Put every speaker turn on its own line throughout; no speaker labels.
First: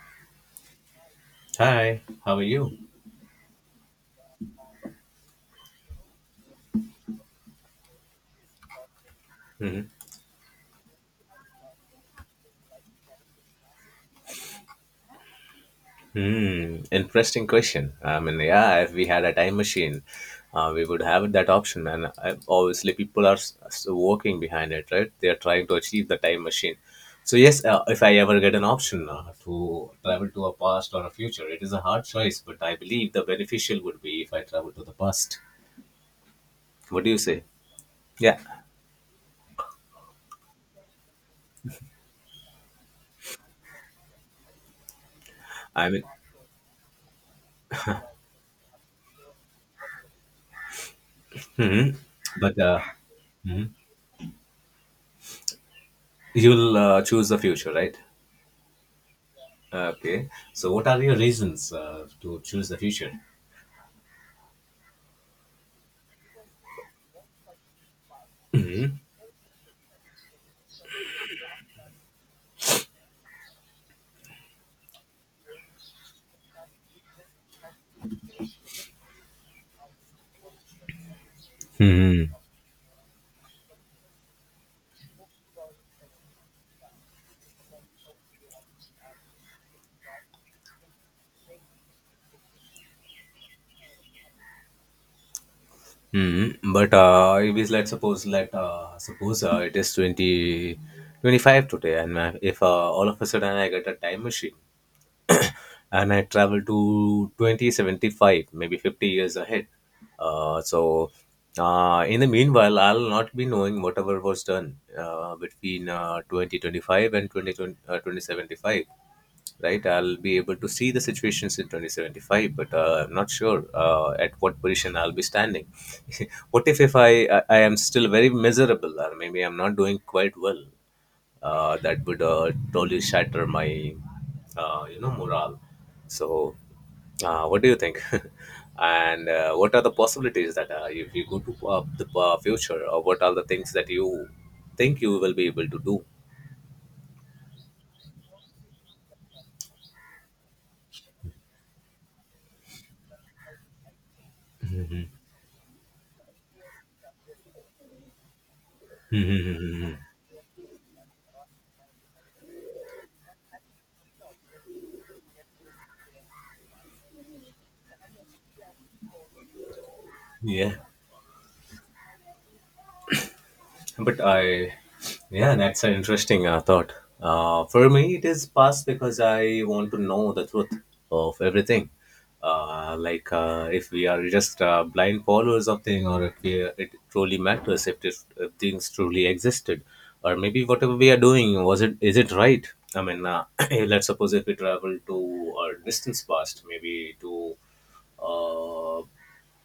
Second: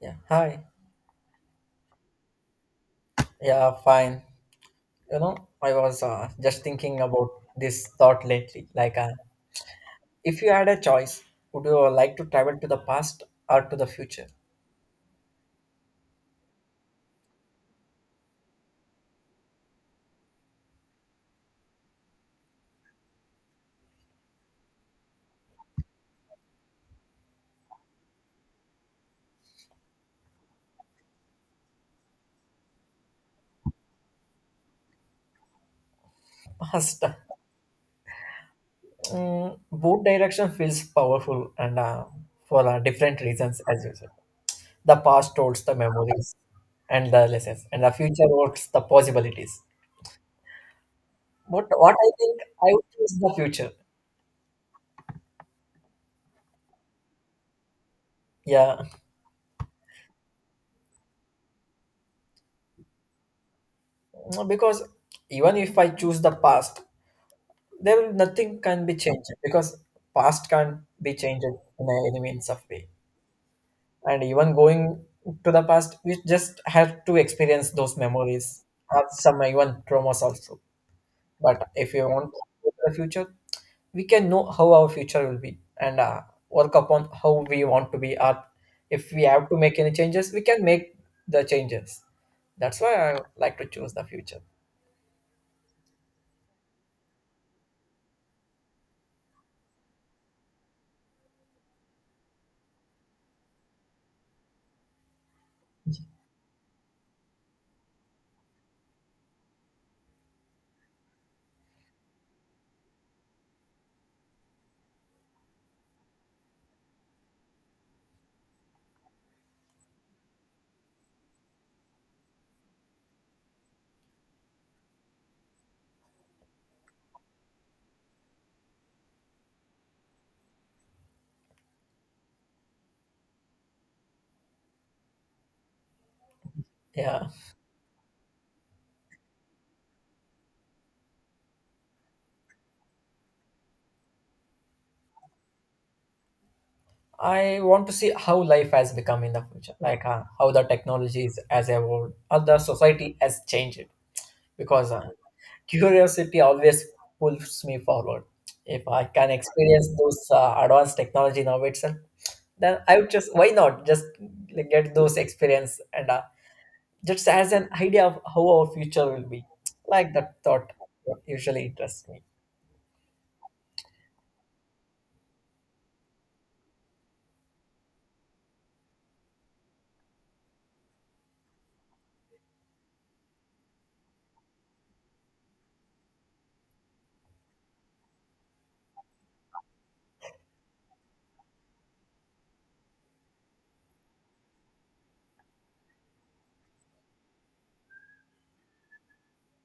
Yeah, hi.
Hi, how are you?
Yeah, fine. You know, I was just thinking about this thought lately.
Hmm,
If you had a choice, would you like to travel to the past or to the future?
interesting question. I mean, yeah, if we had a time machine, we would have that option. And obviously, people are working behind it, right? They are trying to achieve the time machine. So yes, if I ever get an option to travel to a past or a future, it is a hard choice, but I believe the beneficial would be if I travel to the past.
Past.
What do you say? Yeah,
Both direction feels powerful and for different reasons, as you said. The past holds the
I mean,
memories and the lessons, and the future holds the possibilities. But
hmm,
what I think
but
I would choose the
mhm,
future.
you'll choose the future, right?
Yeah,
Okay. So, what are your reasons to choose the future?
because even if I choose the past, there will nothing can be changed because past can't be changed in any means of way. And even going to the past, we just have to experience those memories or some even traumas also. But if you
Hmm.
want to go to the future, we can know how our future will be and work upon how we want to be. Or if we have to make any changes, we can make the changes. That's why I like to choose the future.
Hmm. But if it's let's suppose let suppose it is 2025 today, and if all of a sudden I get a time machine and I travel to 2075, maybe 50 years ahead, uh, so in the meanwhile I'll not be knowing whatever was done between 2025 and 2075, right? I'll be able to see the situations in 2075, but I'm not sure at what position I'll be standing. What if I am still very miserable, or maybe I'm not doing quite well? That would totally shatter my, morale. So,
Yeah.
what do you think? And what are the possibilities that if you go to the future, or what are the things that you think you will be able to do?
I want to see how life has become in the future, like how the technology is has evolved, how the society has changed. Because
Mhm.
curiosity always pulls me forward. If I can experience
Mhm.
those advanced technology now itself, then I would just why not just like, get those experience and just as an idea of how our future will be. Like that thought
Yeah.
usually interests me.
But I, yeah, that's an interesting thought. For me, it is past because I want to know the truth of everything. If we are just blind followers of thing, or if we, it truly matters, if things truly existed, or maybe whatever we are doing was it is it right? I mean, let's suppose if we travel to a distance past, maybe to uh,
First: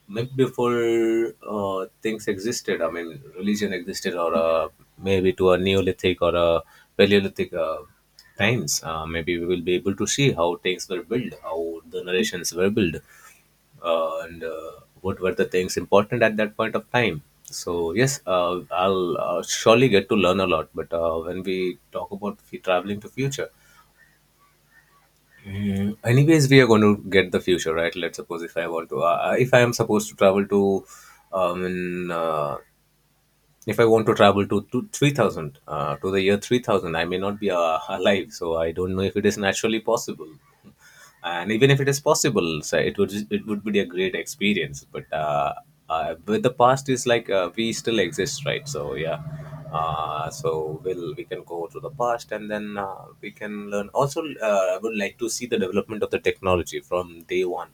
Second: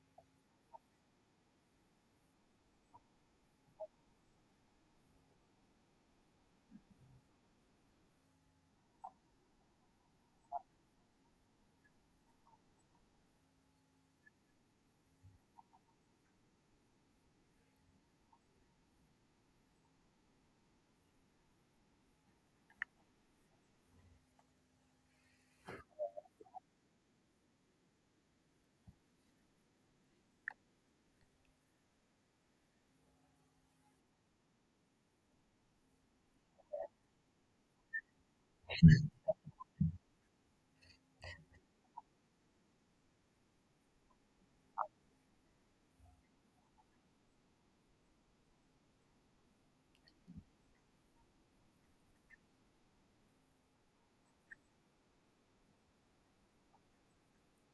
maybe before things existed, I mean religion existed, or maybe to a neolithic or a paleolithic times, maybe we will be able to see how things were built, how the narrations were built, and what were the things important at that point of time. So yes, I'll surely get to learn a lot. But when we talk about traveling to future, mm, anyways we are going to get the future, right? Let's suppose if I want to if I am supposed to travel to in if I want to travel to 3000, to the year 3000, I may not be alive. So I don't know if it is naturally possible. And even if it is possible, so it would be a great experience. But with the past is like we still exist, right? So yeah, so we can go to the past and then we can learn. Also, I would like to see the development of the technology from day one,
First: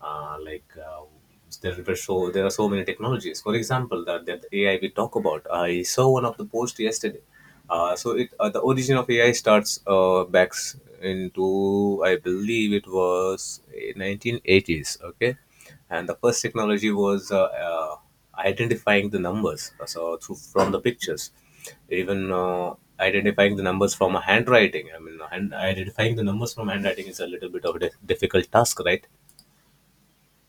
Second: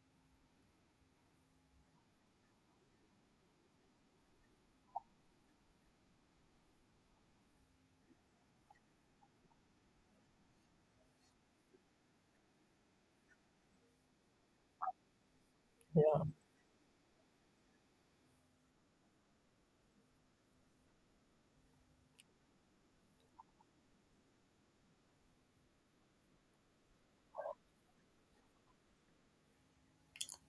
uh, like uh, there are so many technologies. For example, that AI we talk about. I saw one of the post yesterday. So it the origin of AI starts back into, I believe it was 1980s. Okay, and the
Yeah,
first technology was uh, identifying the numbers. So through, from the pictures, even identifying the numbers from a handwriting. I mean, identifying the numbers from handwriting is a little bit of a difficult task, right?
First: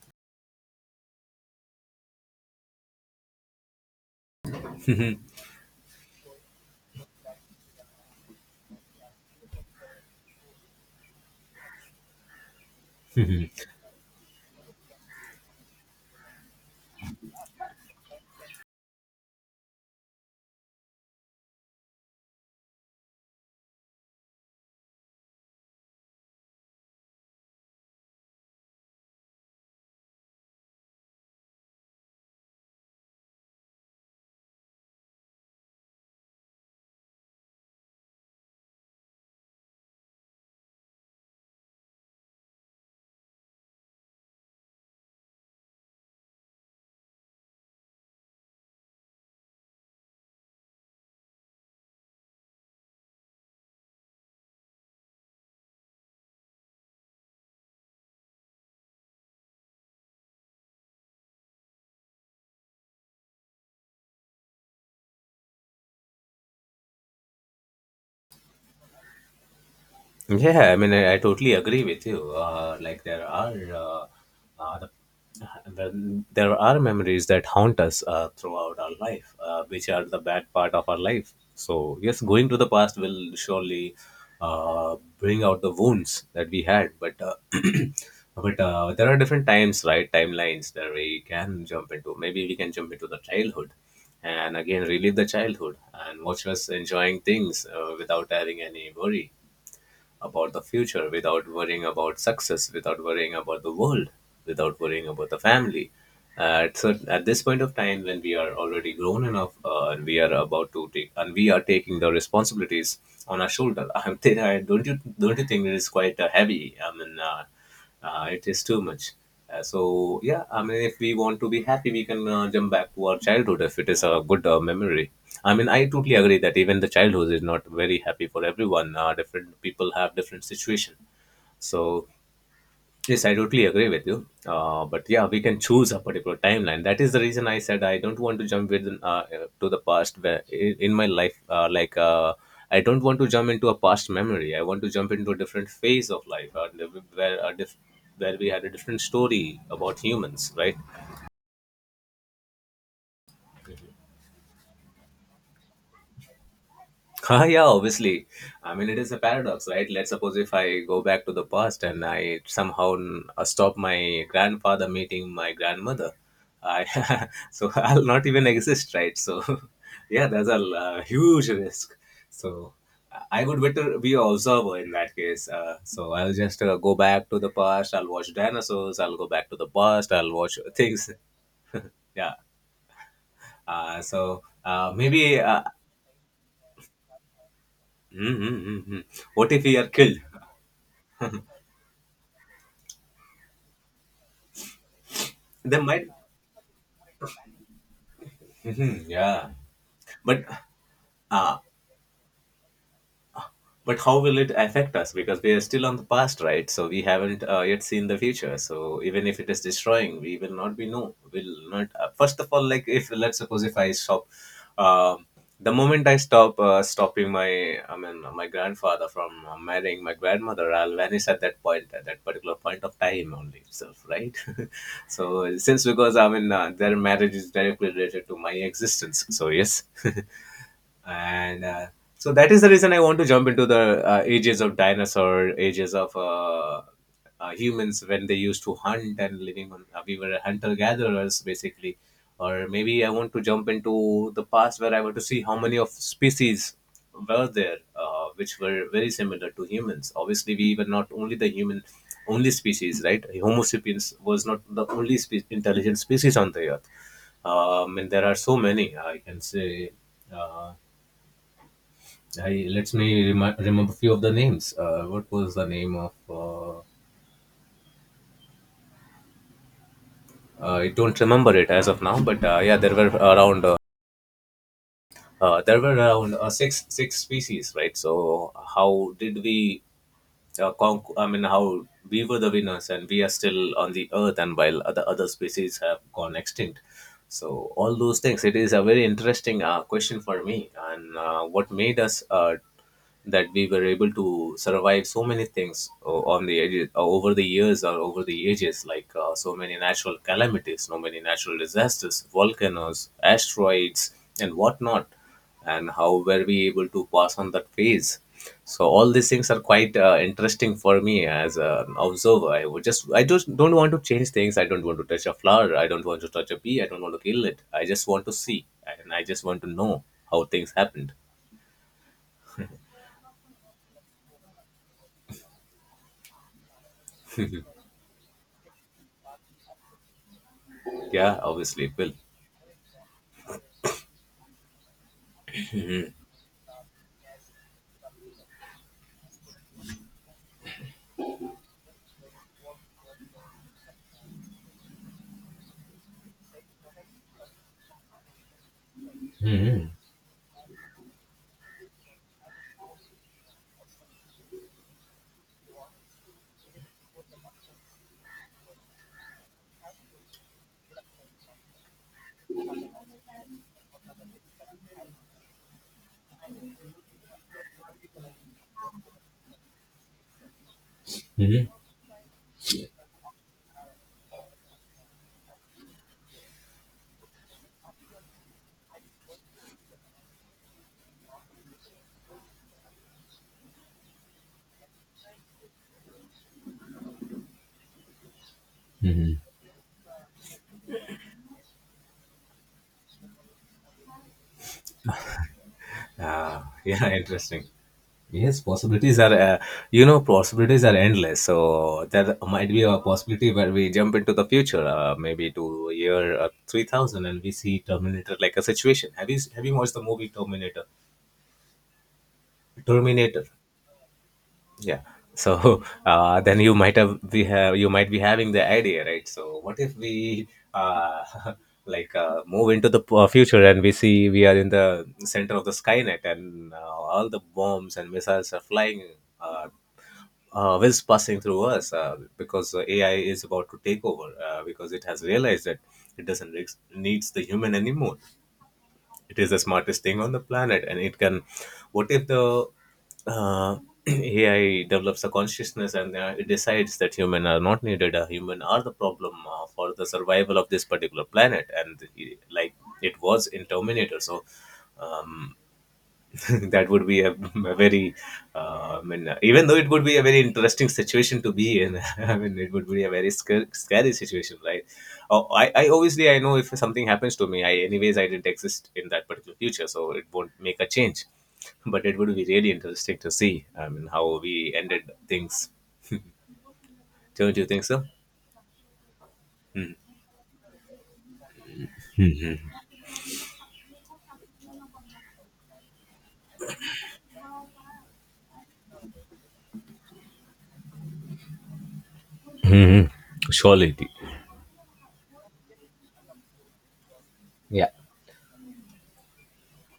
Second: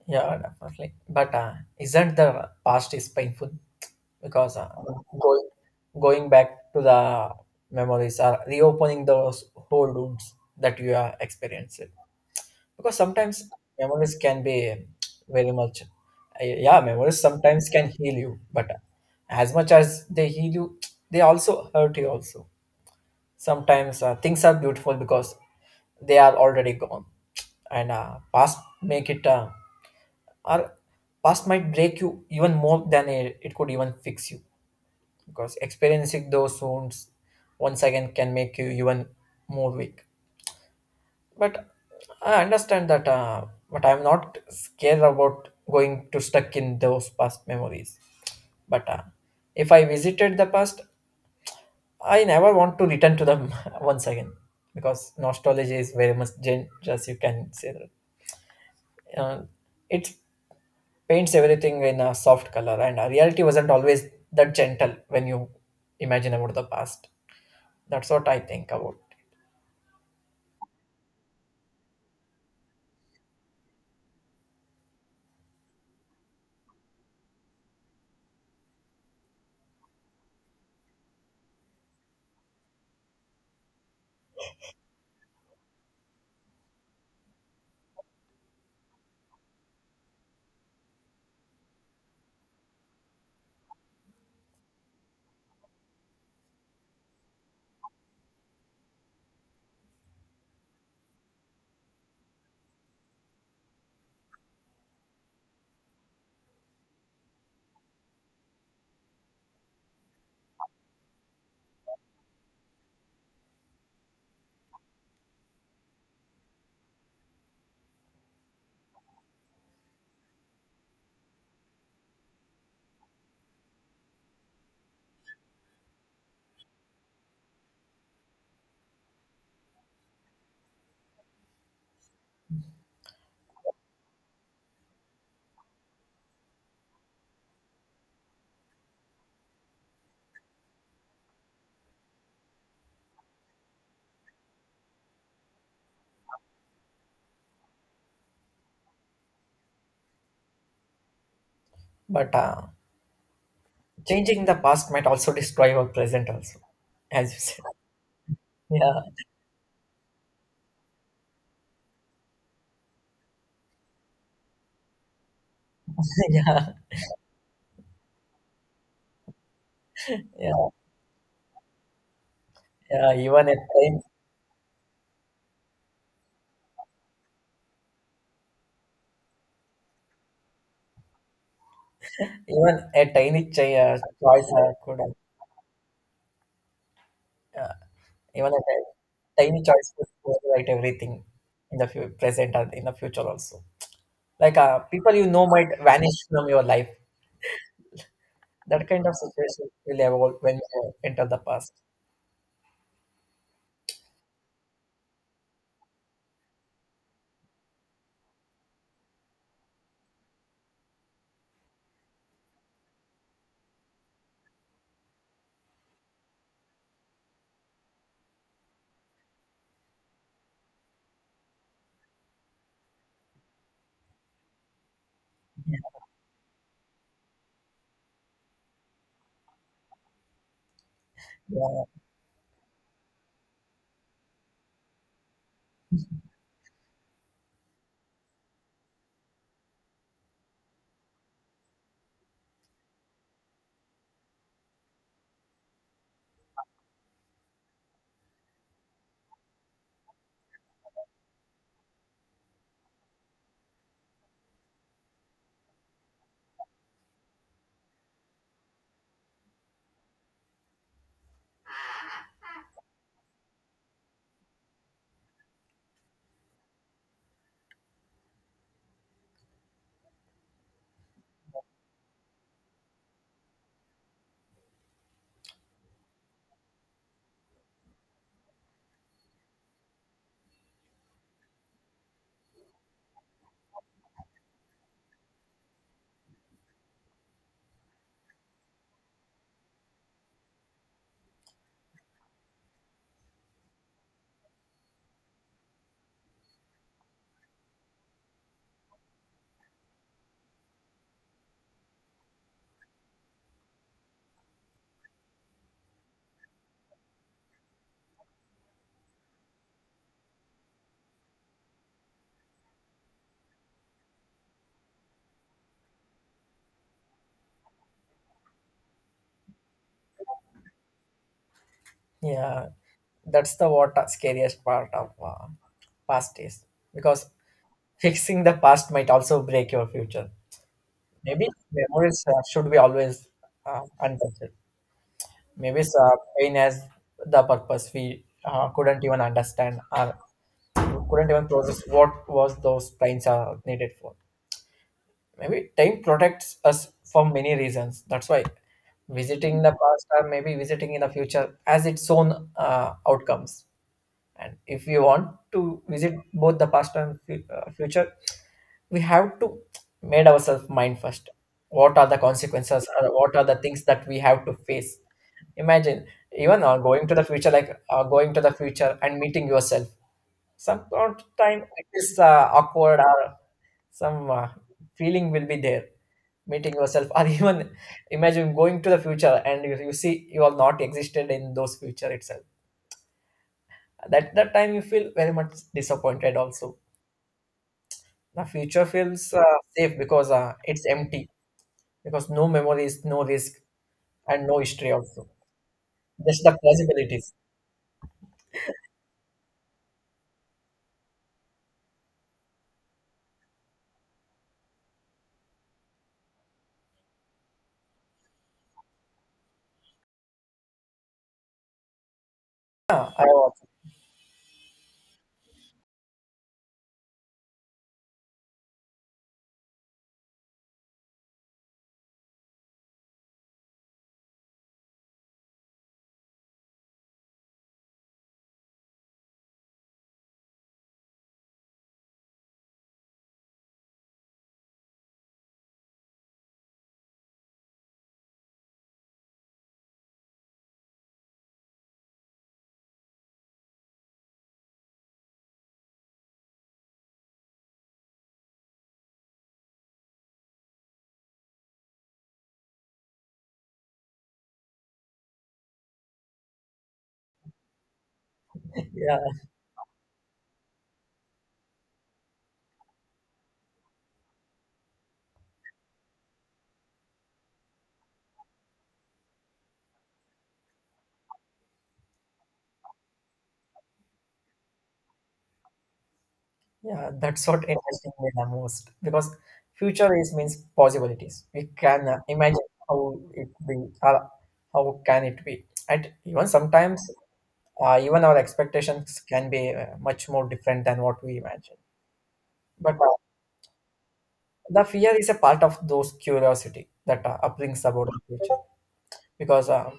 yeah, definitely. But isn't the past is painful? Because going going back to the memories are reopening those whole rooms that you are experiencing because sometimes memories can be very much yeah memories sometimes can heal you, but as much as they heal you, they also hurt you also. Sometimes things are beautiful because they are already gone, and past make it or past might break you even more than it could even fix you because experiencing those wounds once again can make you even more weak. But I understand that, but I'm not scared about going to stuck in those past memories. But if I visited the past, I never want to return to them once again because nostalgia is very much dangerous. You can say that uh, it paints everything in a soft color, and reality wasn't always that gentle when you imagine about the past. That's what I think about.
Yeah, I mean, I totally agree with you. Like there are uh, uh, the, there are memories that haunt us throughout our life, which are the bad part of our life. So yes, going to the past will surely bring out the wounds that we had. But but there are different times, right? Timelines that we can jump into. Maybe we can jump into the childhood. And again, relive the childhood and watch us enjoying things without having any worry about the future, without worrying about success, without worrying about the world, without worrying about the family. So at this point of time, when we are already grown enough, and we are about to take, and we are taking the responsibilities on our shoulder, don't you, think it is quite heavy? I mean, it is too much. So yeah, I mean, if we want to be happy, we can jump back to our childhood if it is a good memory. I mean, I totally agree that even the childhood is not very happy for everyone. Uh, different people have different situation. So yes, I totally agree with you. But yeah, we can choose a particular timeline. That is the reason I said I don't want to jump with to the past where in my life. I don't want to jump into a past memory. I want to jump into a different phase of life, where a diff- where we had a different story about humans, right?
But changing the past might also destroy our present also, as you
Ah, yeah,
said.
obviously. I mean, it is
Yeah,
a paradox, right? Let's suppose if I go back to the past and I somehow stop my grandfather meeting my grandmother,
yeah,
I so I'll not even exist, right? So, yeah, that's a
yeah,
huge risk. So,
yeah.
I would better be observer in that case. So I'll just go back to the past. I'll watch dinosaurs. I'll go back to the past. I'll watch things. Yeah.
Even a tiny ch-
So
choice could,
maybe.
uh,
Mm,
even a
mm, mm, mm. What
tiny
if we are
choice could
killed?
overwrite everything in the present and in the future also. Like people you know might
They might,
vanish from your life. That
mhm,
kind of
yeah,
situation will evolve
but
when you enter the
uh,
past.
but how will it affect us? Because we are still on the past, right? So we haven't yet seen the future. So even if it is destroying, we will not be no. Will not. First of all, like if let's suppose if I stop, um, the moment I stop I mean my grandfather from marrying my grandmother, I'll vanish at that point, at that particular point of time only itself, right? So, since because I mean their marriage is directly related to my existence, so yes. and
Yeah,
So that is the reason I want to jump into the ages of dinosaur, ages of humans when they used to hunt and living on we were hunter gatherers basically. Or maybe I want to jump into the past where I want to see how many of species were there, which were very similar to humans. Obviously, we were not only the human only species, right? Homo sapiens was not the only intelligent species on the earth. And there are so many, I can say. Uh, I Let me remember few of the names. What was the name of? I don't remember it as of now, but yeah, there were around six species, right? So how did we I mean, how we were the winners and we are still on the earth, and while other species have gone extinct. So all those things. It is a very interesting question for me, and what made us that we were able to survive so many things on the edges, over the years or over the ages, like so many natural calamities, so many natural disasters, volcanoes, asteroids, and whatnot. And how were we able to pass on that phase? So all these things are quite interesting for me as an observer. I just don't want to change things. I don't want to touch a flower. I don't want to touch a bee. I don't want to kill it. I just want to see, and I just want to know how things happened.
yeah. That's the what scariest part of past is because fixing the past might also break your future.
Yeah,
Maybe
obviously it will.
memories should be always untouched. Maybe pain has the purpose we couldn't even understand or couldn't even process what was those pains are needed for. Maybe time protects us for many reasons. That's why visiting the past or maybe visiting in the future has its own outcomes. And if you want to visit both the past and future, we have to made ourselves mind first what are the consequences or what are the things that we have to face. Imagine even going to the future, like going to the future and meeting yourself, some time it is awkward or some feeling will be there, meeting yourself. Or even imagine going to the future and you see you have not existed in those future itself. That time you feel very much disappointed also. The future feels
Hmm.
safe because it's empty because no memories, no risk, and no history also. Just the
Yeah,
possibilities.
interesting. Yes, possibilities are, possibilities are endless. So there might be a possibility where we jump into the future, maybe to year 3000, and we see Terminator like a situation. Have you watched the movie Terminator?
Yeah, I
Terminator.
was.
Yeah. So then you might have we have you might be having the idea, right? So what if we uh, move into the future and we see we are in the center of the Skynet and all the bombs and missiles are flying, uh, whiz passing through us because AI is about to take over because it has realized that it doesn't re- needs the human anymore. It is the smartest thing on the planet and it can— what if the uh, ai develops a consciousness and it decides that human are not needed, human are the problem for the survival of this particular planet, and like it was in Terminator. So um, that would be a very—
Yeah,
even though it would be a very interesting situation to be in, I mean it would be a very scary situation, right? Oh, I obviously— I know if something happens to me, I anyways, I didn't exist in that particular future, so it won't make a change. But it would be really interesting to see, I mean, how we ended things.
yeah, that's
Don't
what
you think so?
interesting me the most because future is means possibilities. We can imagine how it be, how can it be, and even sometimes even our expectations can be much more different than what we imagine. But
Hmm. Surely.
the fear is a part of those curiosity that brings
Yeah.
about the future. Because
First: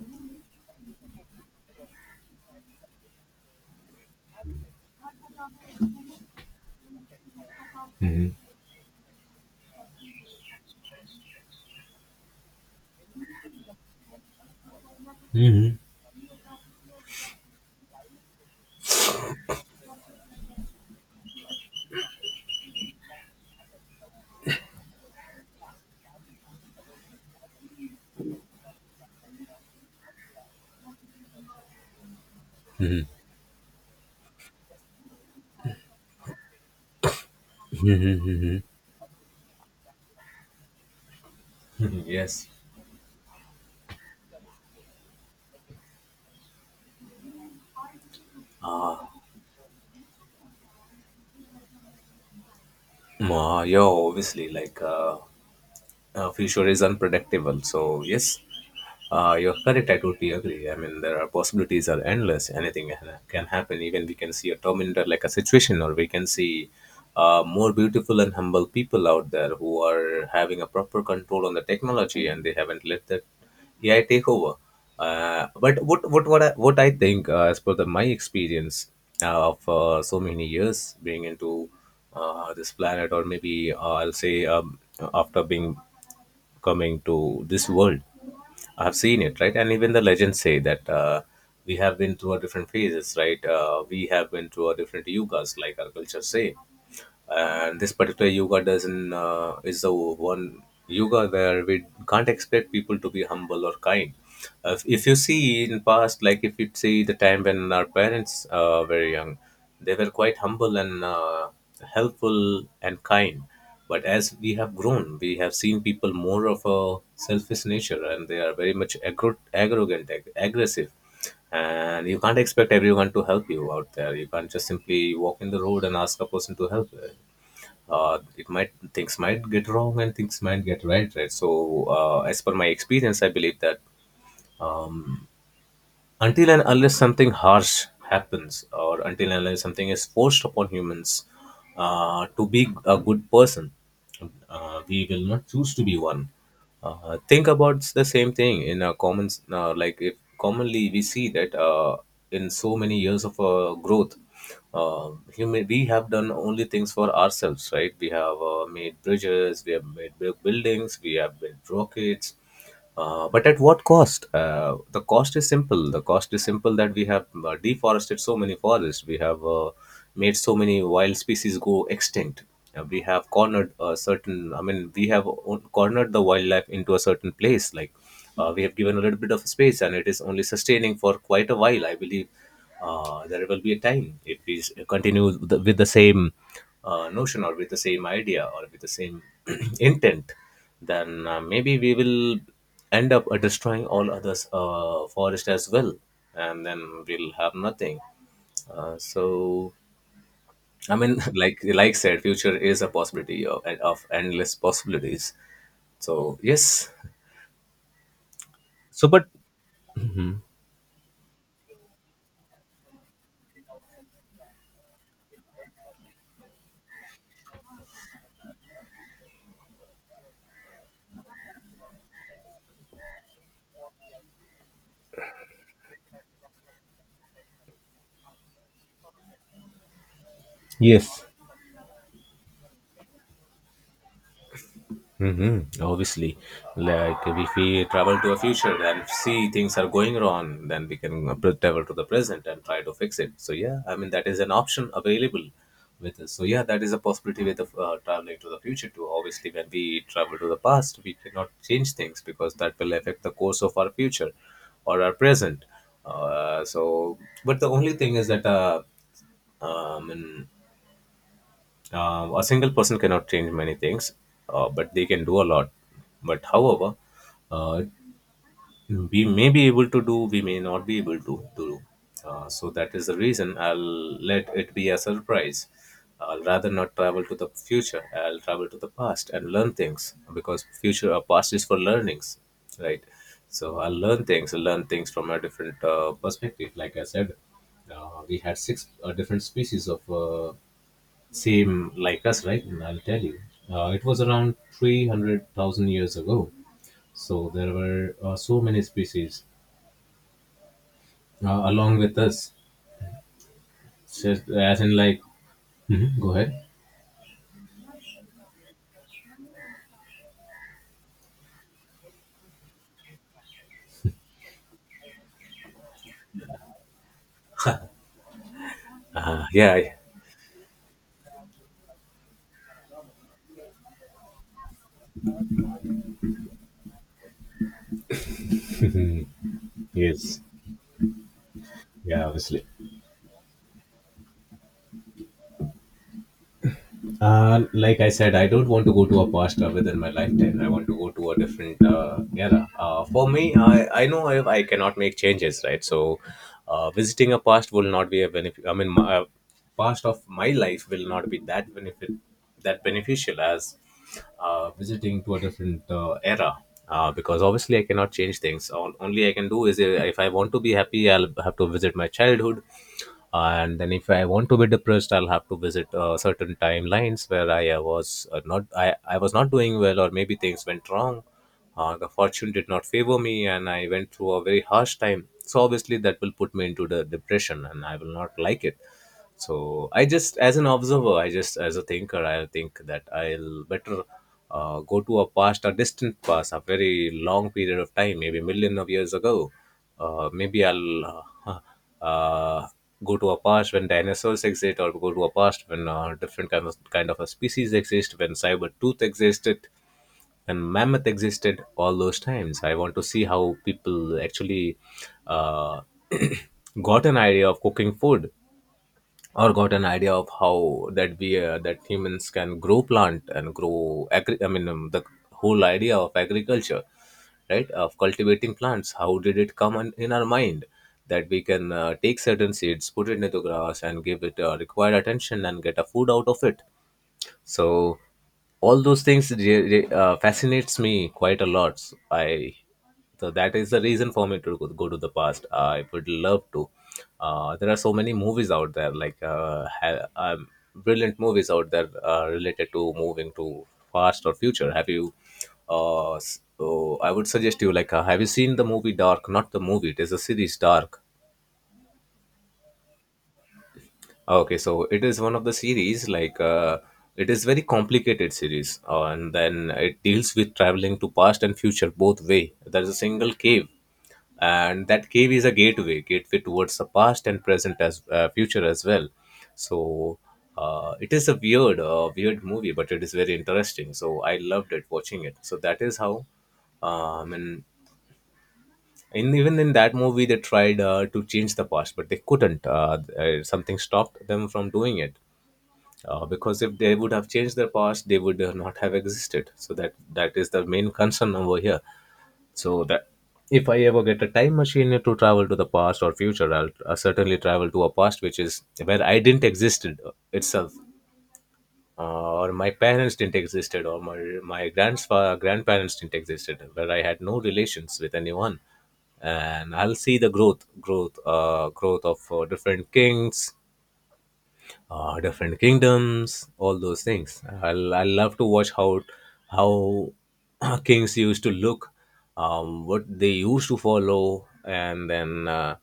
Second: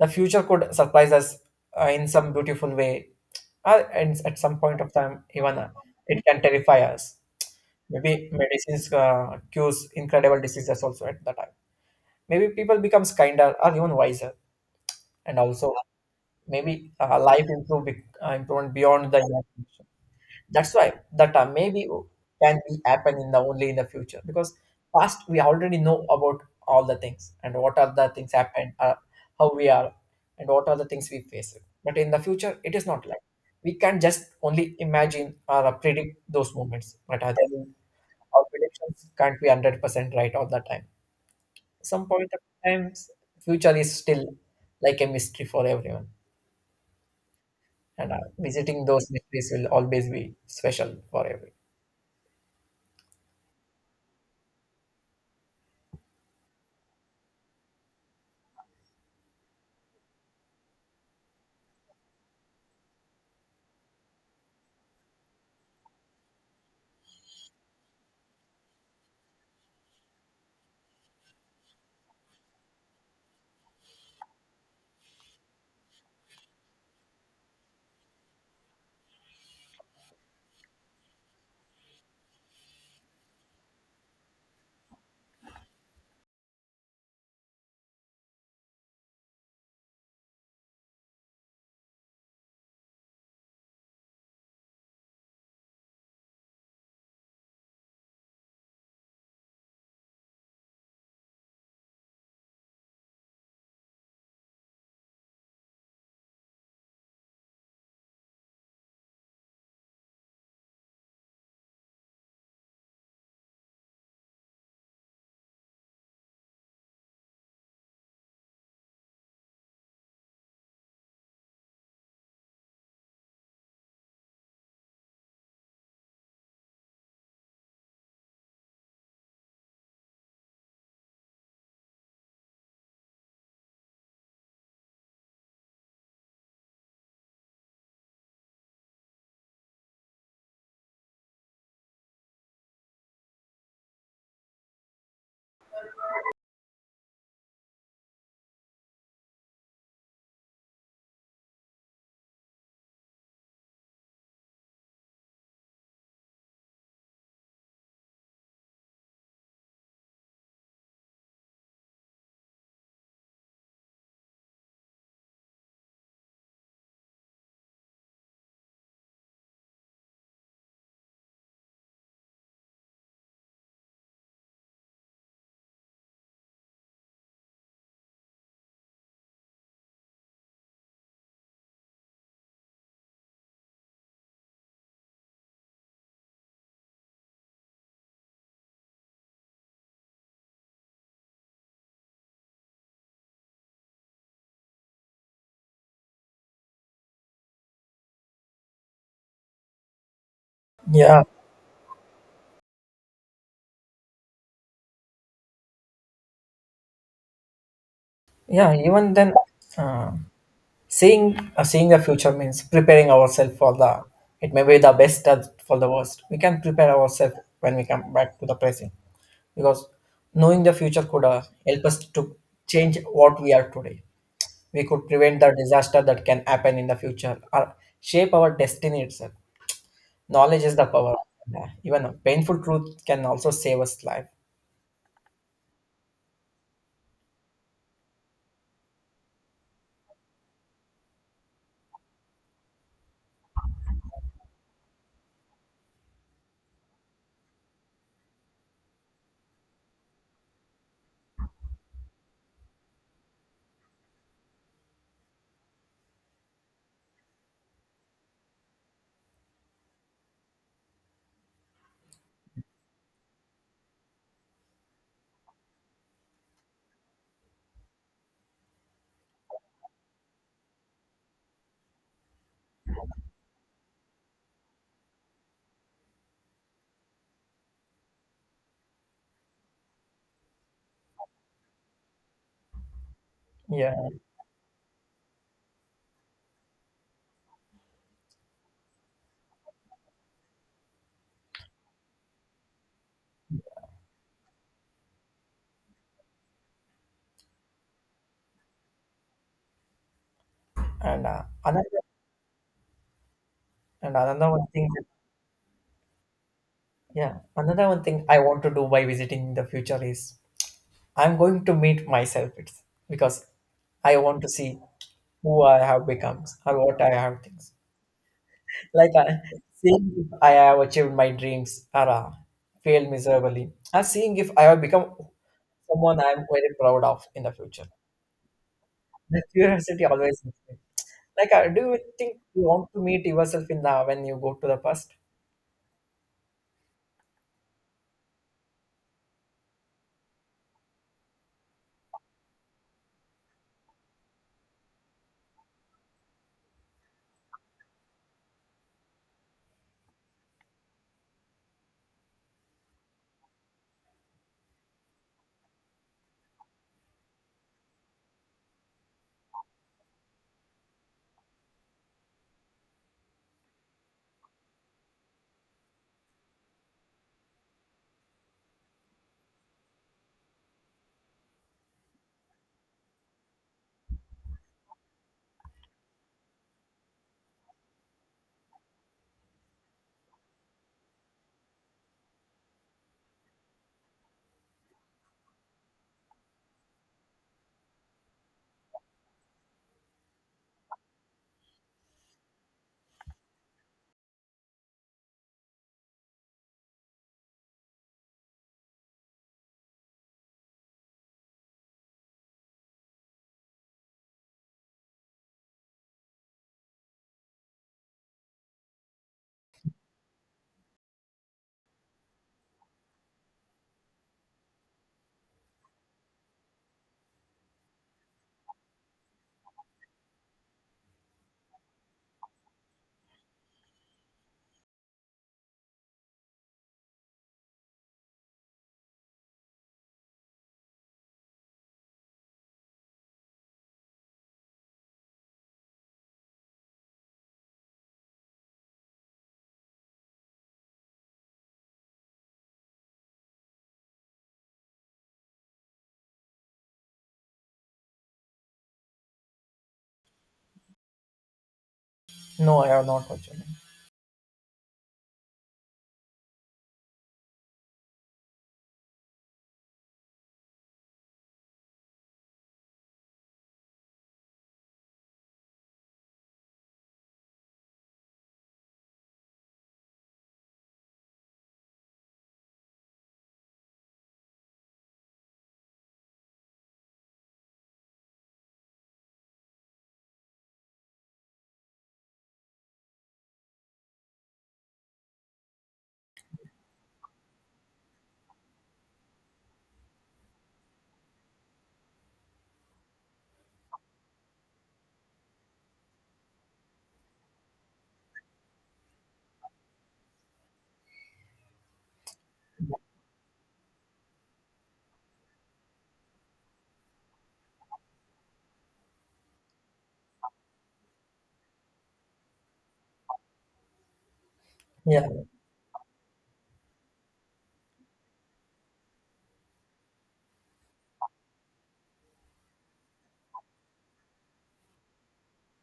the future could surprise us in some beautiful way and at some point of time even it can terrify us. Maybe
Mhm.
medicines cures incredible diseases also at the time. Maybe people becomes kinder or even wiser, and also
Mhm.
maybe life improve, improvement beyond the imagination. That's why that maybe can be happen in the only in the future because past we already know about all the things and what are the things happen, how we are, and what are the things we face. But in the future, it is not
Mhm.
like we can just only imagine or predict those moments. But other than, our
Mhm.
predictions can't be 100% right all the time.
Mhm.
Some point of
yes.
times, future is still like a mystery for everyone, and visiting those mysteries will always be special for everyone.
Mm. Yeah, obviously, future is unpredictable. So yes, you're correct. I totally agree. I mean, there are— possibilities are endless. Anything can happen. Even we can see a Terminator like a situation, or we can see more beautiful and humble people out there who are having a proper control on the technology, and they haven't let that AI take over. But what I think as per the my experience of so many years being into this planet, or maybe I'll say after being— coming to this world. I've seen it, right? And even the legends say that we have been through our different phases, right? We have been through our different yugas, like our culture say. And this particular yoga doesn't— is the one yoga where we can't expect people to be humble or kind. If, you see, in past, like if you see the time when our parents were young, they were quite humble and, helpful and kind. But as we have grown we have seen people more of a selfish nature, and they are very much arrogant, aggressive. And you can't expect everyone to help you out there. You can't just simply walk in the road and ask a person to help you. It might— things might get wrong and things might get right, right? So as per my experience, I believe that um, until and unless something harsh happens, or until and unless something is forced upon humans to be a good person, we will not choose to be one. Think about the same thing in a common— like if commonly we see that in so many years of growth, human, we have done only things for ourselves, right? We have made bridges, we have made big buildings, we have built rockets. But at what cost? The cost is simple. The cost is simple that we have deforested so many forests. We have made so many wild species go extinct. We have cornered a certain— I mean, we have cornered the wildlife into a certain place. Like we have given a little bit of space, and it is only sustaining for quite a while, I believe. There will be a time if we continue with with the same notion, or with the same idea, or with the same intent, then maybe we will end up destroying all others forest as well, and then we'll have nothing. So I mean,
Yeah,
like said, future is a possibility of endless possibilities. So yes.
yeah,
So
even
but—
then, uh,
Mhm.
seeing seeing the future means preparing ourselves for the. It may be the best or for the worst. We can prepare ourselves when we come back to the present because knowing the future could help us to change what we are today. We could prevent the disaster that can happen in the future or shape our destiny itself. Knowledge is the power.
Yes.
Yeah, even a painful truth can also save us life.
Hmm. Obviously, like if we travel to a future and see things are going wrong, then we can travel to the present and try to fix it. So yeah, I mean, that is an option available with us. So yeah, that is a possibility with— of traveling to the future too. Obviously, when we travel to the past, we cannot change things because that will affect the course of our future or our present. Uh, so, but the only thing is that. And a single person cannot change many things, but they can do a lot. But however, uh, we may be able to do— we may not be able to do. So that is the reason I'll let it be a surprise. I'll rather not travel to the future. I'll travel to the past and learn things, because future or past is for learnings, right? So I'll
Yeah,
learn things from a different perspective. Like I said, we had six different species of same like us, right? And I'll tell you, it was around 300,000 years ago. So there were so many species
and uh, another
along with us.
and
Just
another one
as
thing
in, like— Mhm, go ahead.
Yeah, another one thing I want to do by visiting the future is I'm going to meet myself. It's because I want to see who I have become or what I have things. Like I,
Yeah.
seeing if I have achieved my dreams or failed miserably, and seeing if I have become someone I'm very proud of in the future. The curiosity always.
Yes.
Is there. Like, do you
Yeah,
think you
obviously.
want to meet yourself in the when you go to the past?
Like I said, I don't want to go to a past within my lifetime. I want to go to a different era. For me, I know I cannot make changes, right? So, visiting a past will not be a benefit. I mean, my, past of my life will not be that benefit, that beneficial as visiting to a different era, because obviously I cannot change things. All— only I can do is, if I want to be happy, I'll have to visit my childhood. And then if I want to be depressed, I'll have to visit certain timelines where I was not— I was not doing well, or maybe things went wrong, the fortune did not favor me, and I went through a very harsh time. So obviously, that will put me into the depression, and I will not like it. So I just, as an observer, I just, as a thinker, I think that I'll better go to a past, a distant past, a very long period of time, maybe million of years ago. Maybe I'll uh, go to a past when dinosaurs exist, or go to a past when different kind of a species exist, when cyber tooth existed, and mammoth existed. All those times I want to see how people actually uh, got an idea of cooking food, or got an idea of how that we that humans can grow plant and grow I mean the whole idea of agriculture, right, of cultivating plants. How did it come on, in our mind, that we can take certain seeds, put it into grass, and give it required attention and get a food out of it. so all those things fascinates me quite a lot. So that is the reason for me to go to the past. I would love to. There are so many movies out there, like brilliant movies out there related to moving to past or future. Have you oh, I would suggest you, like, have you seen the movie Dark? Not the movie, it is a series, Dark.
No, I have not actually.
Okay, so it is one of the series, like, it is very complicated series, and then it deals with traveling to past and future both way. There is a single cave, and that cave is a gateway, gateway towards the past and present, as future as well. So it is a weird, weird movie, but it is very interesting. So I loved it watching it. So that is how, and in, even in that movie they tried to change the past, but they couldn't. Something stopped them from doing it, because if they would have changed their past, they would not have existed. So that— that is the main concern over here. So that if I ever get a time machine to travel to the past or future, I'll— I certainly travel to a past which is where I didn't existed itself, or my parents didn't existed, or my grandfather grandparents didn't existed, where I had no relations with anyone. And I'll see the growth, growth, growth of different kings,
Yeah,
different kingdoms, all those things. I love to watch how kings used to look, what they used to follow, and then uh,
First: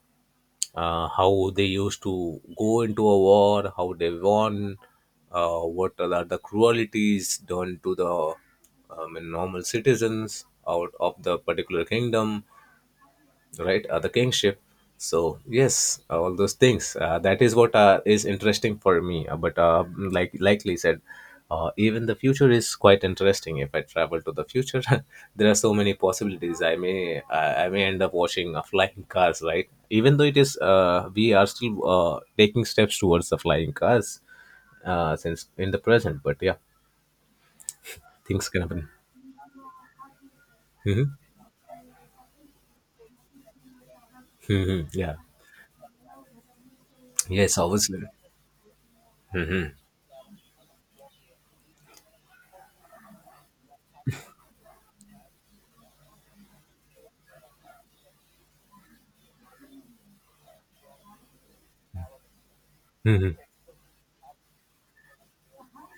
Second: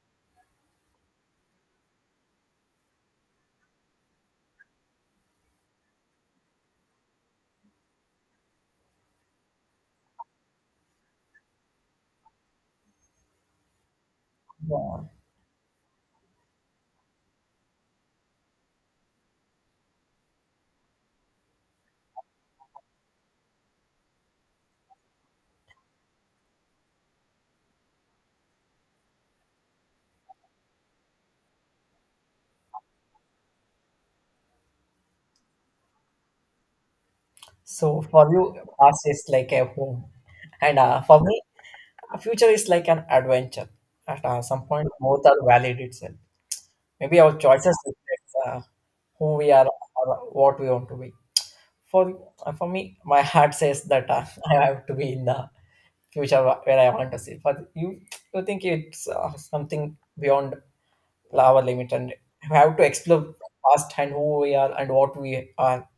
uh, how they used to go into a war, how they won. What are the cruelties done to the normal citizens out of the particular kingdom? Right the kingship.
yeah.
Yes, all those things, that is what is interesting for me, but like likely said. Even the future is quite interesting if I travel to the future. There are so many possibilities. I may end up watching flying cars, right? Even though it is, we are still taking steps towards the flying cars, since in the present, but yeah,
So for
things
you,
can happen.
past is like a home, and
Hmm.
for me, future is like an adventure. At some
Hmm.
point,
Yeah,
both are valid itself. Maybe our
yes,
choices
obviously.
reflects who we are or what we want to be. For me, my heart says that I have to be in the future where I want to see. For you, you think it's something beyond our limit, and we have to
Hmm.
explore past and who we are and what we are.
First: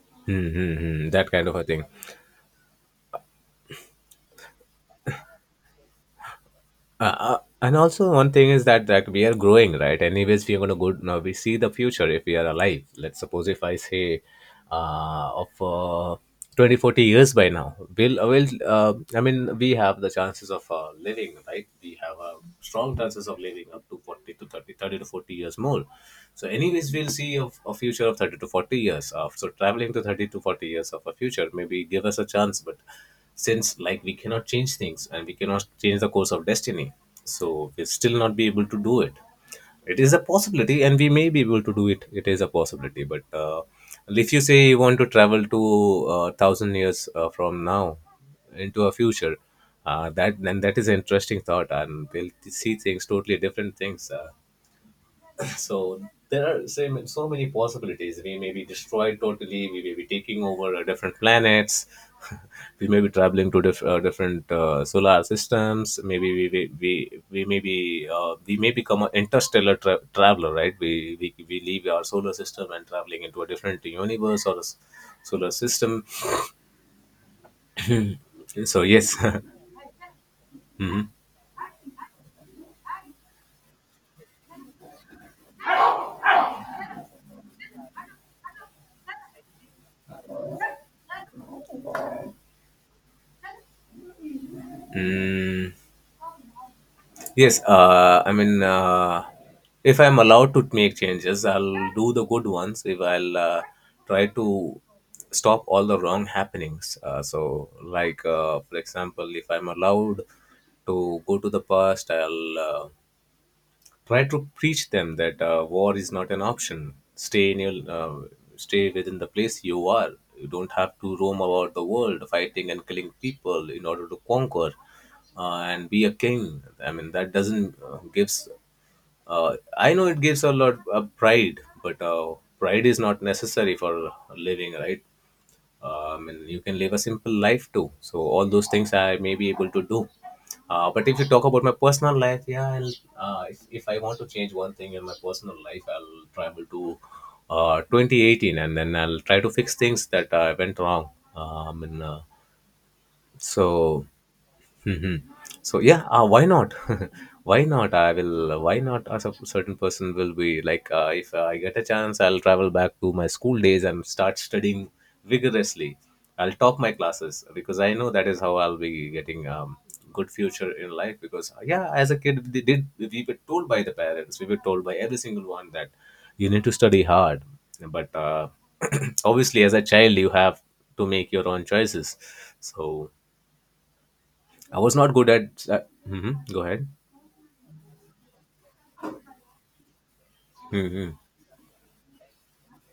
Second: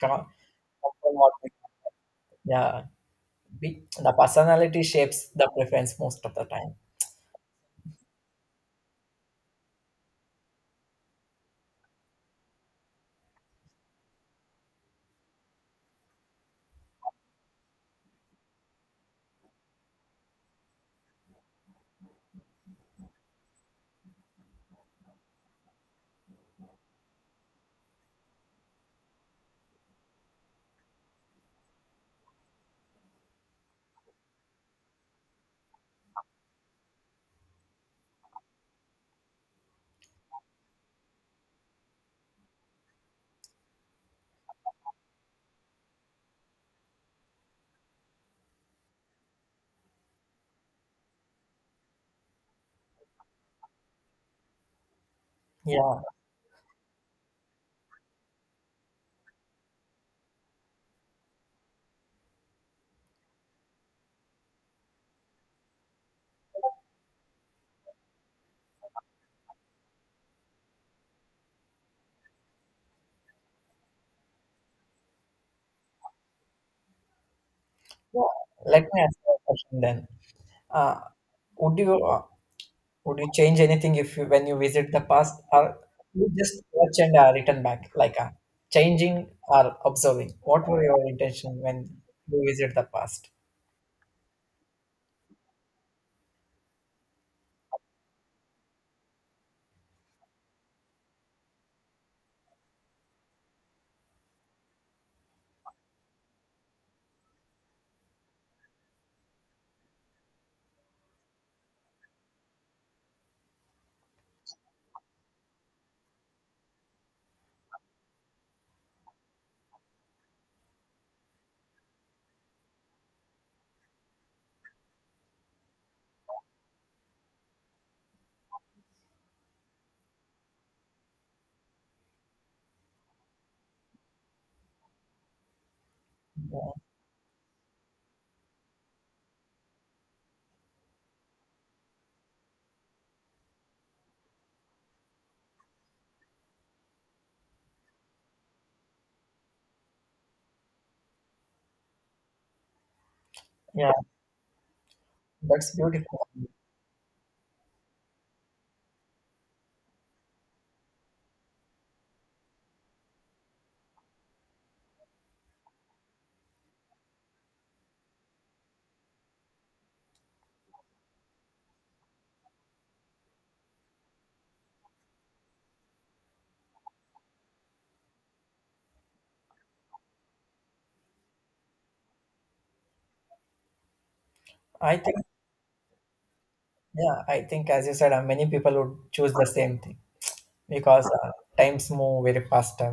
Come on,
Hmm. Hmm, that
what
kind
we-
of a thing.
yeah. The personality shapes the preference most of the time.
And also, one thing is that that we are growing, right? Anyways, we're going to go. Now we see the future, if we are alive. Let's suppose if I say, of 20 40 years by now, will, I mean, we have the chances of living, right? We have a strong chances of living up to 40 to 30, 30 to 40 years more. So anyways, we'll see of a future of 30 to 40 years of. So traveling to 30 to 40 years of a future maybe give us a chance, but since like we cannot change things and we cannot change the course of destiny, so we'll still not be able to do it. It is a possibility, and we may be able to do it is a possibility, but if you say you want to travel to thousand years from now into a future. That is an interesting thought, and we'll see things, totally different things. uh,
Yeah,
so there are so many possibilities. We may be destroyed totally. We may be taking over different planets. We may be traveling to different solar systems. Maybe we may be, we may become an interstellar traveler, right? We leave our solar system and traveling into a different universe or a solar system.
yeah.
So
Let me ask
yes.
you a question then. Uh,
Mhm.
would you would you change anything if you, when you visit the past, or you just watch and return back, like changing or observing? What were your intention when you visit the past?
Mm. Yes, I mean, if I'm allowed to make changes, I'll do the good ones. If I'll Try to stop all the wrong happenings. Like, for example, if I'm allowed to go to the past, I'll try to preach them that war is not an option. Stay within the place you are. You don't have to roam about the world fighting and killing people in order to conquer, and be a king. I mean that doesn't gives. I know it gives a lot of pride, but pride is not necessary for living, right? And
Yeah,
you can live a simple life too, so all those things I may be able to do. But if you talk about my personal life, yeah, I'll, if I want to change one thing in my personal life, I'll travel to 2018 and then I'll try to fix things that went wrong. And, so
yeah,
Hmm.
that's
So yeah,
beautiful.
why not? Why not? I will. Why not? As a certain person will be like, if I get a chance, I'll travel back to my school days and start studying vigorously. I'll top my classes because I know that is how I'll be getting good future in life. Because yeah, as a kid, they did we were told by the parents, we were told by every single one that you need to study hard. But obviously, as a child, you have to make your own choices. So I was
I
not
think,
good at. Mhm. Go ahead.
yeah, I think as you said, many people would choose the same thing. because
Hmm.
uh, times move very faster.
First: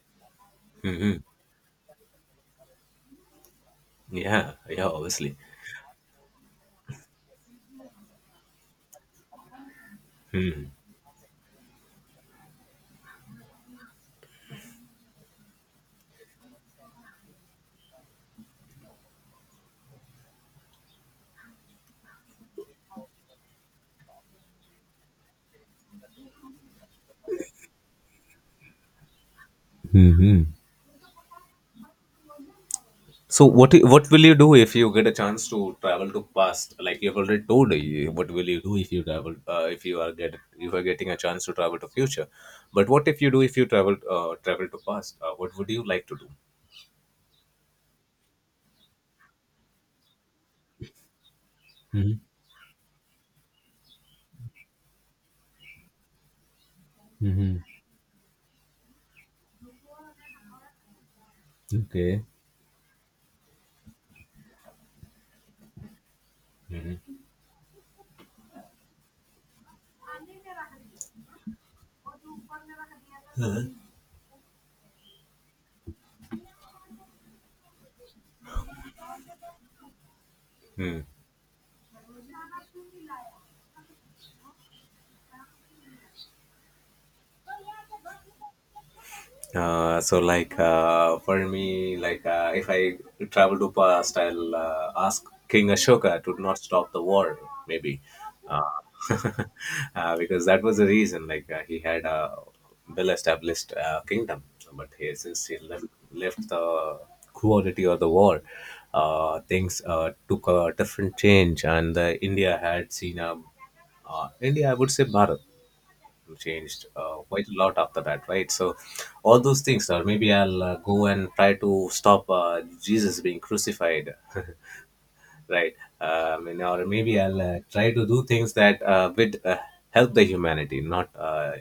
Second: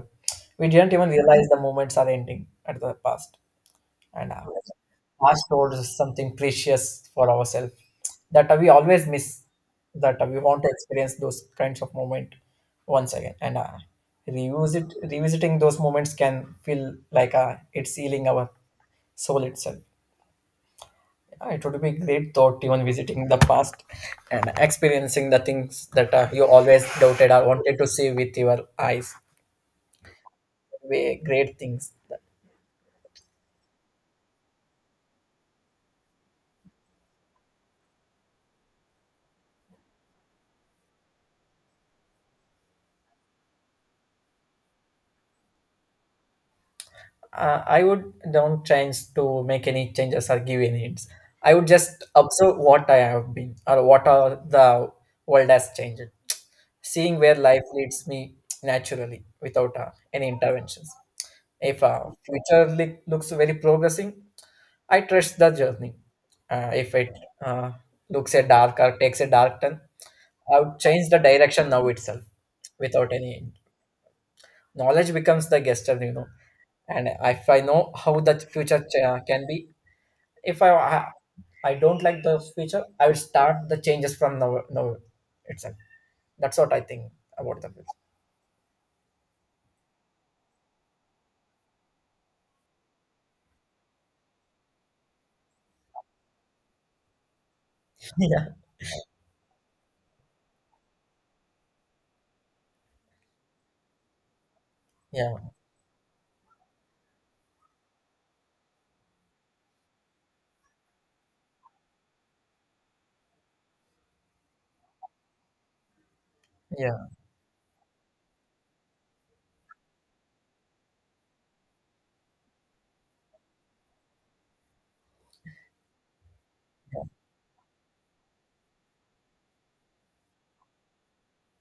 We didn't even
Hmm.
realize the moments are ending at the past, and
Yeah, yeah, obviously.
past told us something precious for ourselves that we always miss. That we want to
Hmm.
experience those kinds of moment once again, and revisiting those moments can feel like it's healing our soul itself. It would be great thought even visiting the past and experiencing the things that you always doubted or wanted to see with your eyes
Hmm.
way great things.
So what will you do if you get a chance to travel to past? Like you've already told, you, what will you do if you travel? If you are getting a chance to travel to future, but what if you do if you travel to past? What would you like to do?
I would don't change to make any changes or give any hints. I would just observe what I have been or what are the world has changed. Seeing where
Hmm.
life leads me naturally without any interventions. If
Okay.
future looks very progressing, I trust the journey. If it uh, looks a dark or takes a dark turn, I would change the direction now itself without any. Knowledge becomes the guest of you know, and if I know how the future can be, if I
Hmm.
I don't like the future, I will start the changes from now now itself. That's what I think about the future.
Like, for me, like, if I travel to past, I'll ask King Ashoka to not stop the war, maybe.
Yeah,
uh, because that was the reason. Like, he had a well-established kingdom, but he, since
yeah,
he left, left the cruelty or the war, things took a different change, and India had seen a, I would say Bharat changed
yeah,
quite a lot after that, right? So, all those things, or maybe I'll go and try to stop Jesus being crucified, right? I mean, or maybe I'll try to do things that would help the humanity, not. Uh,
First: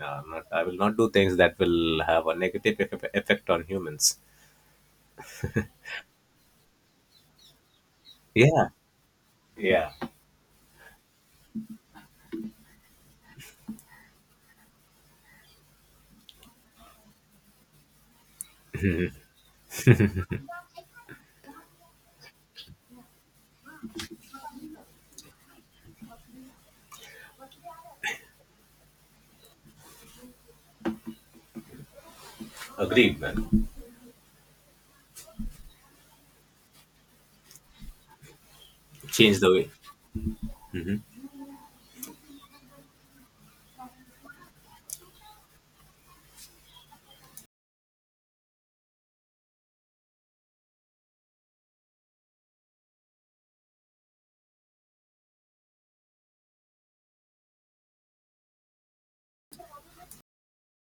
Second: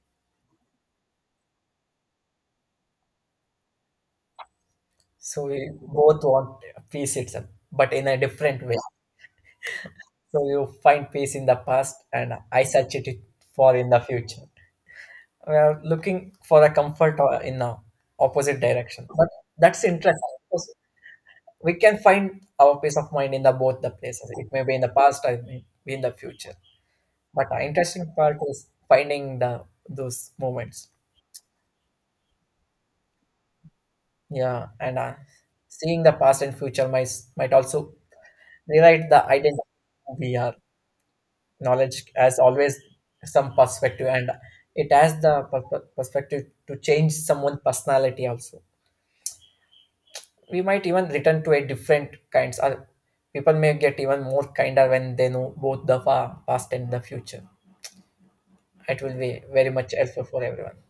uh, Not, I will not do things that will have a negative effect on humans.
so we both want peace itself, but in a different
Yeah,
way.
yeah,
So you find peace in the past, and I search it for in the future. We are looking for a comfort in the opposite direction, but that's interesting because we can find our peace of mind in the both the places. It may be in the past, or it may be in the future. But the interesting part is finding the those moments.
agreed, man.
Yeah, and seeing the past and future might also rewrite the
Change the
identity
way.
who we are.
Mhm.
Knowledge has always some perspective, and it has the perspective to change someone's personality. Also, we might even return to a different kinds. Or people may get even more kinder when they know both the past and the future. It will be very much helpful for everyone.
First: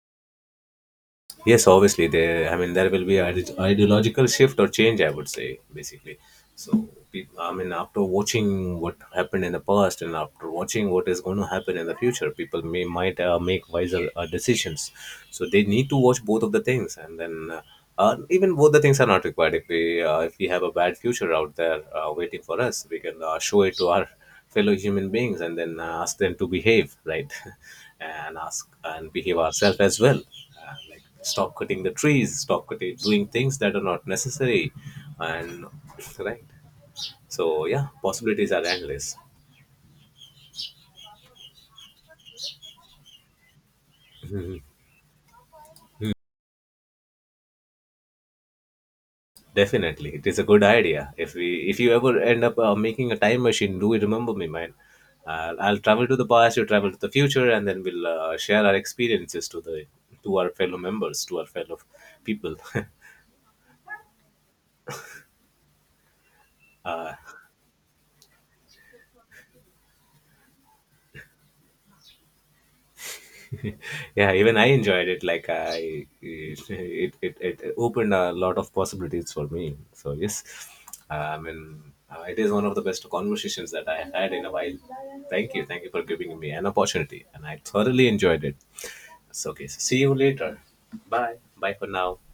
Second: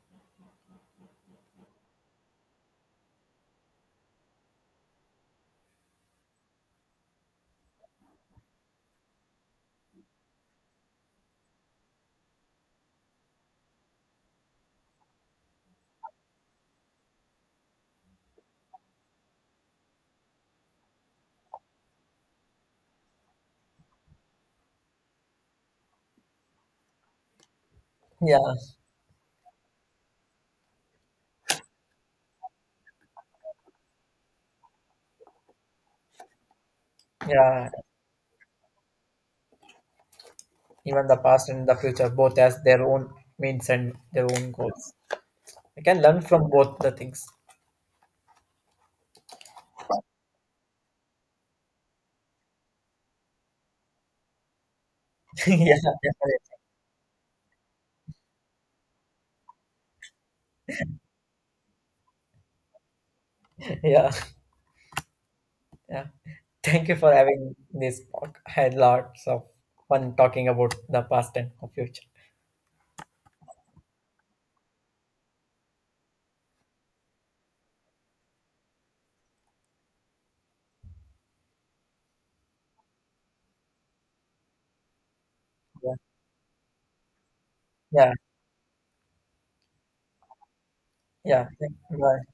Yes, obviously there. I mean, there will be ideological shift or change. I would say basically. I mean, after watching what happened in the past and after watching what is going to happen in the future, people may might make wiser decisions. So they need to watch both of the things, and then, even both the things are not required. If we have a bad future out there waiting for us, we can show it to our fellow human beings and then ask them to behave right,
Yeah,
and ask and behave ourselves as well. Like, stop cutting the trees, stop cutting, doing things that are not necessary, and right. So
yeah,
yeah, possibilities are endless.
even the past and the future both has their own means and their own
Mhm.
goals. We can learn from both the things.
Definitely, it is a good idea. If you ever end up making a time machine, do remember me, man.
Yeah,
I'll travel to the past, you travel to the future, and then we'll share our experiences to our fellow members, to our fellow people.
yeah, yeah. Thank you for having this talk. I had lots of fun talking about the past and the future.
Yeah, even I enjoyed it. It opened a lot of possibilities for me, so yes, I mean, it is one of the best conversations that I had in a while. Thank you
Yeah,
for giving me an opportunity, and I thoroughly
yeah,
enjoyed it. So okay, so see you later. Bye
yeah. Thank-
bye for now.
yeah.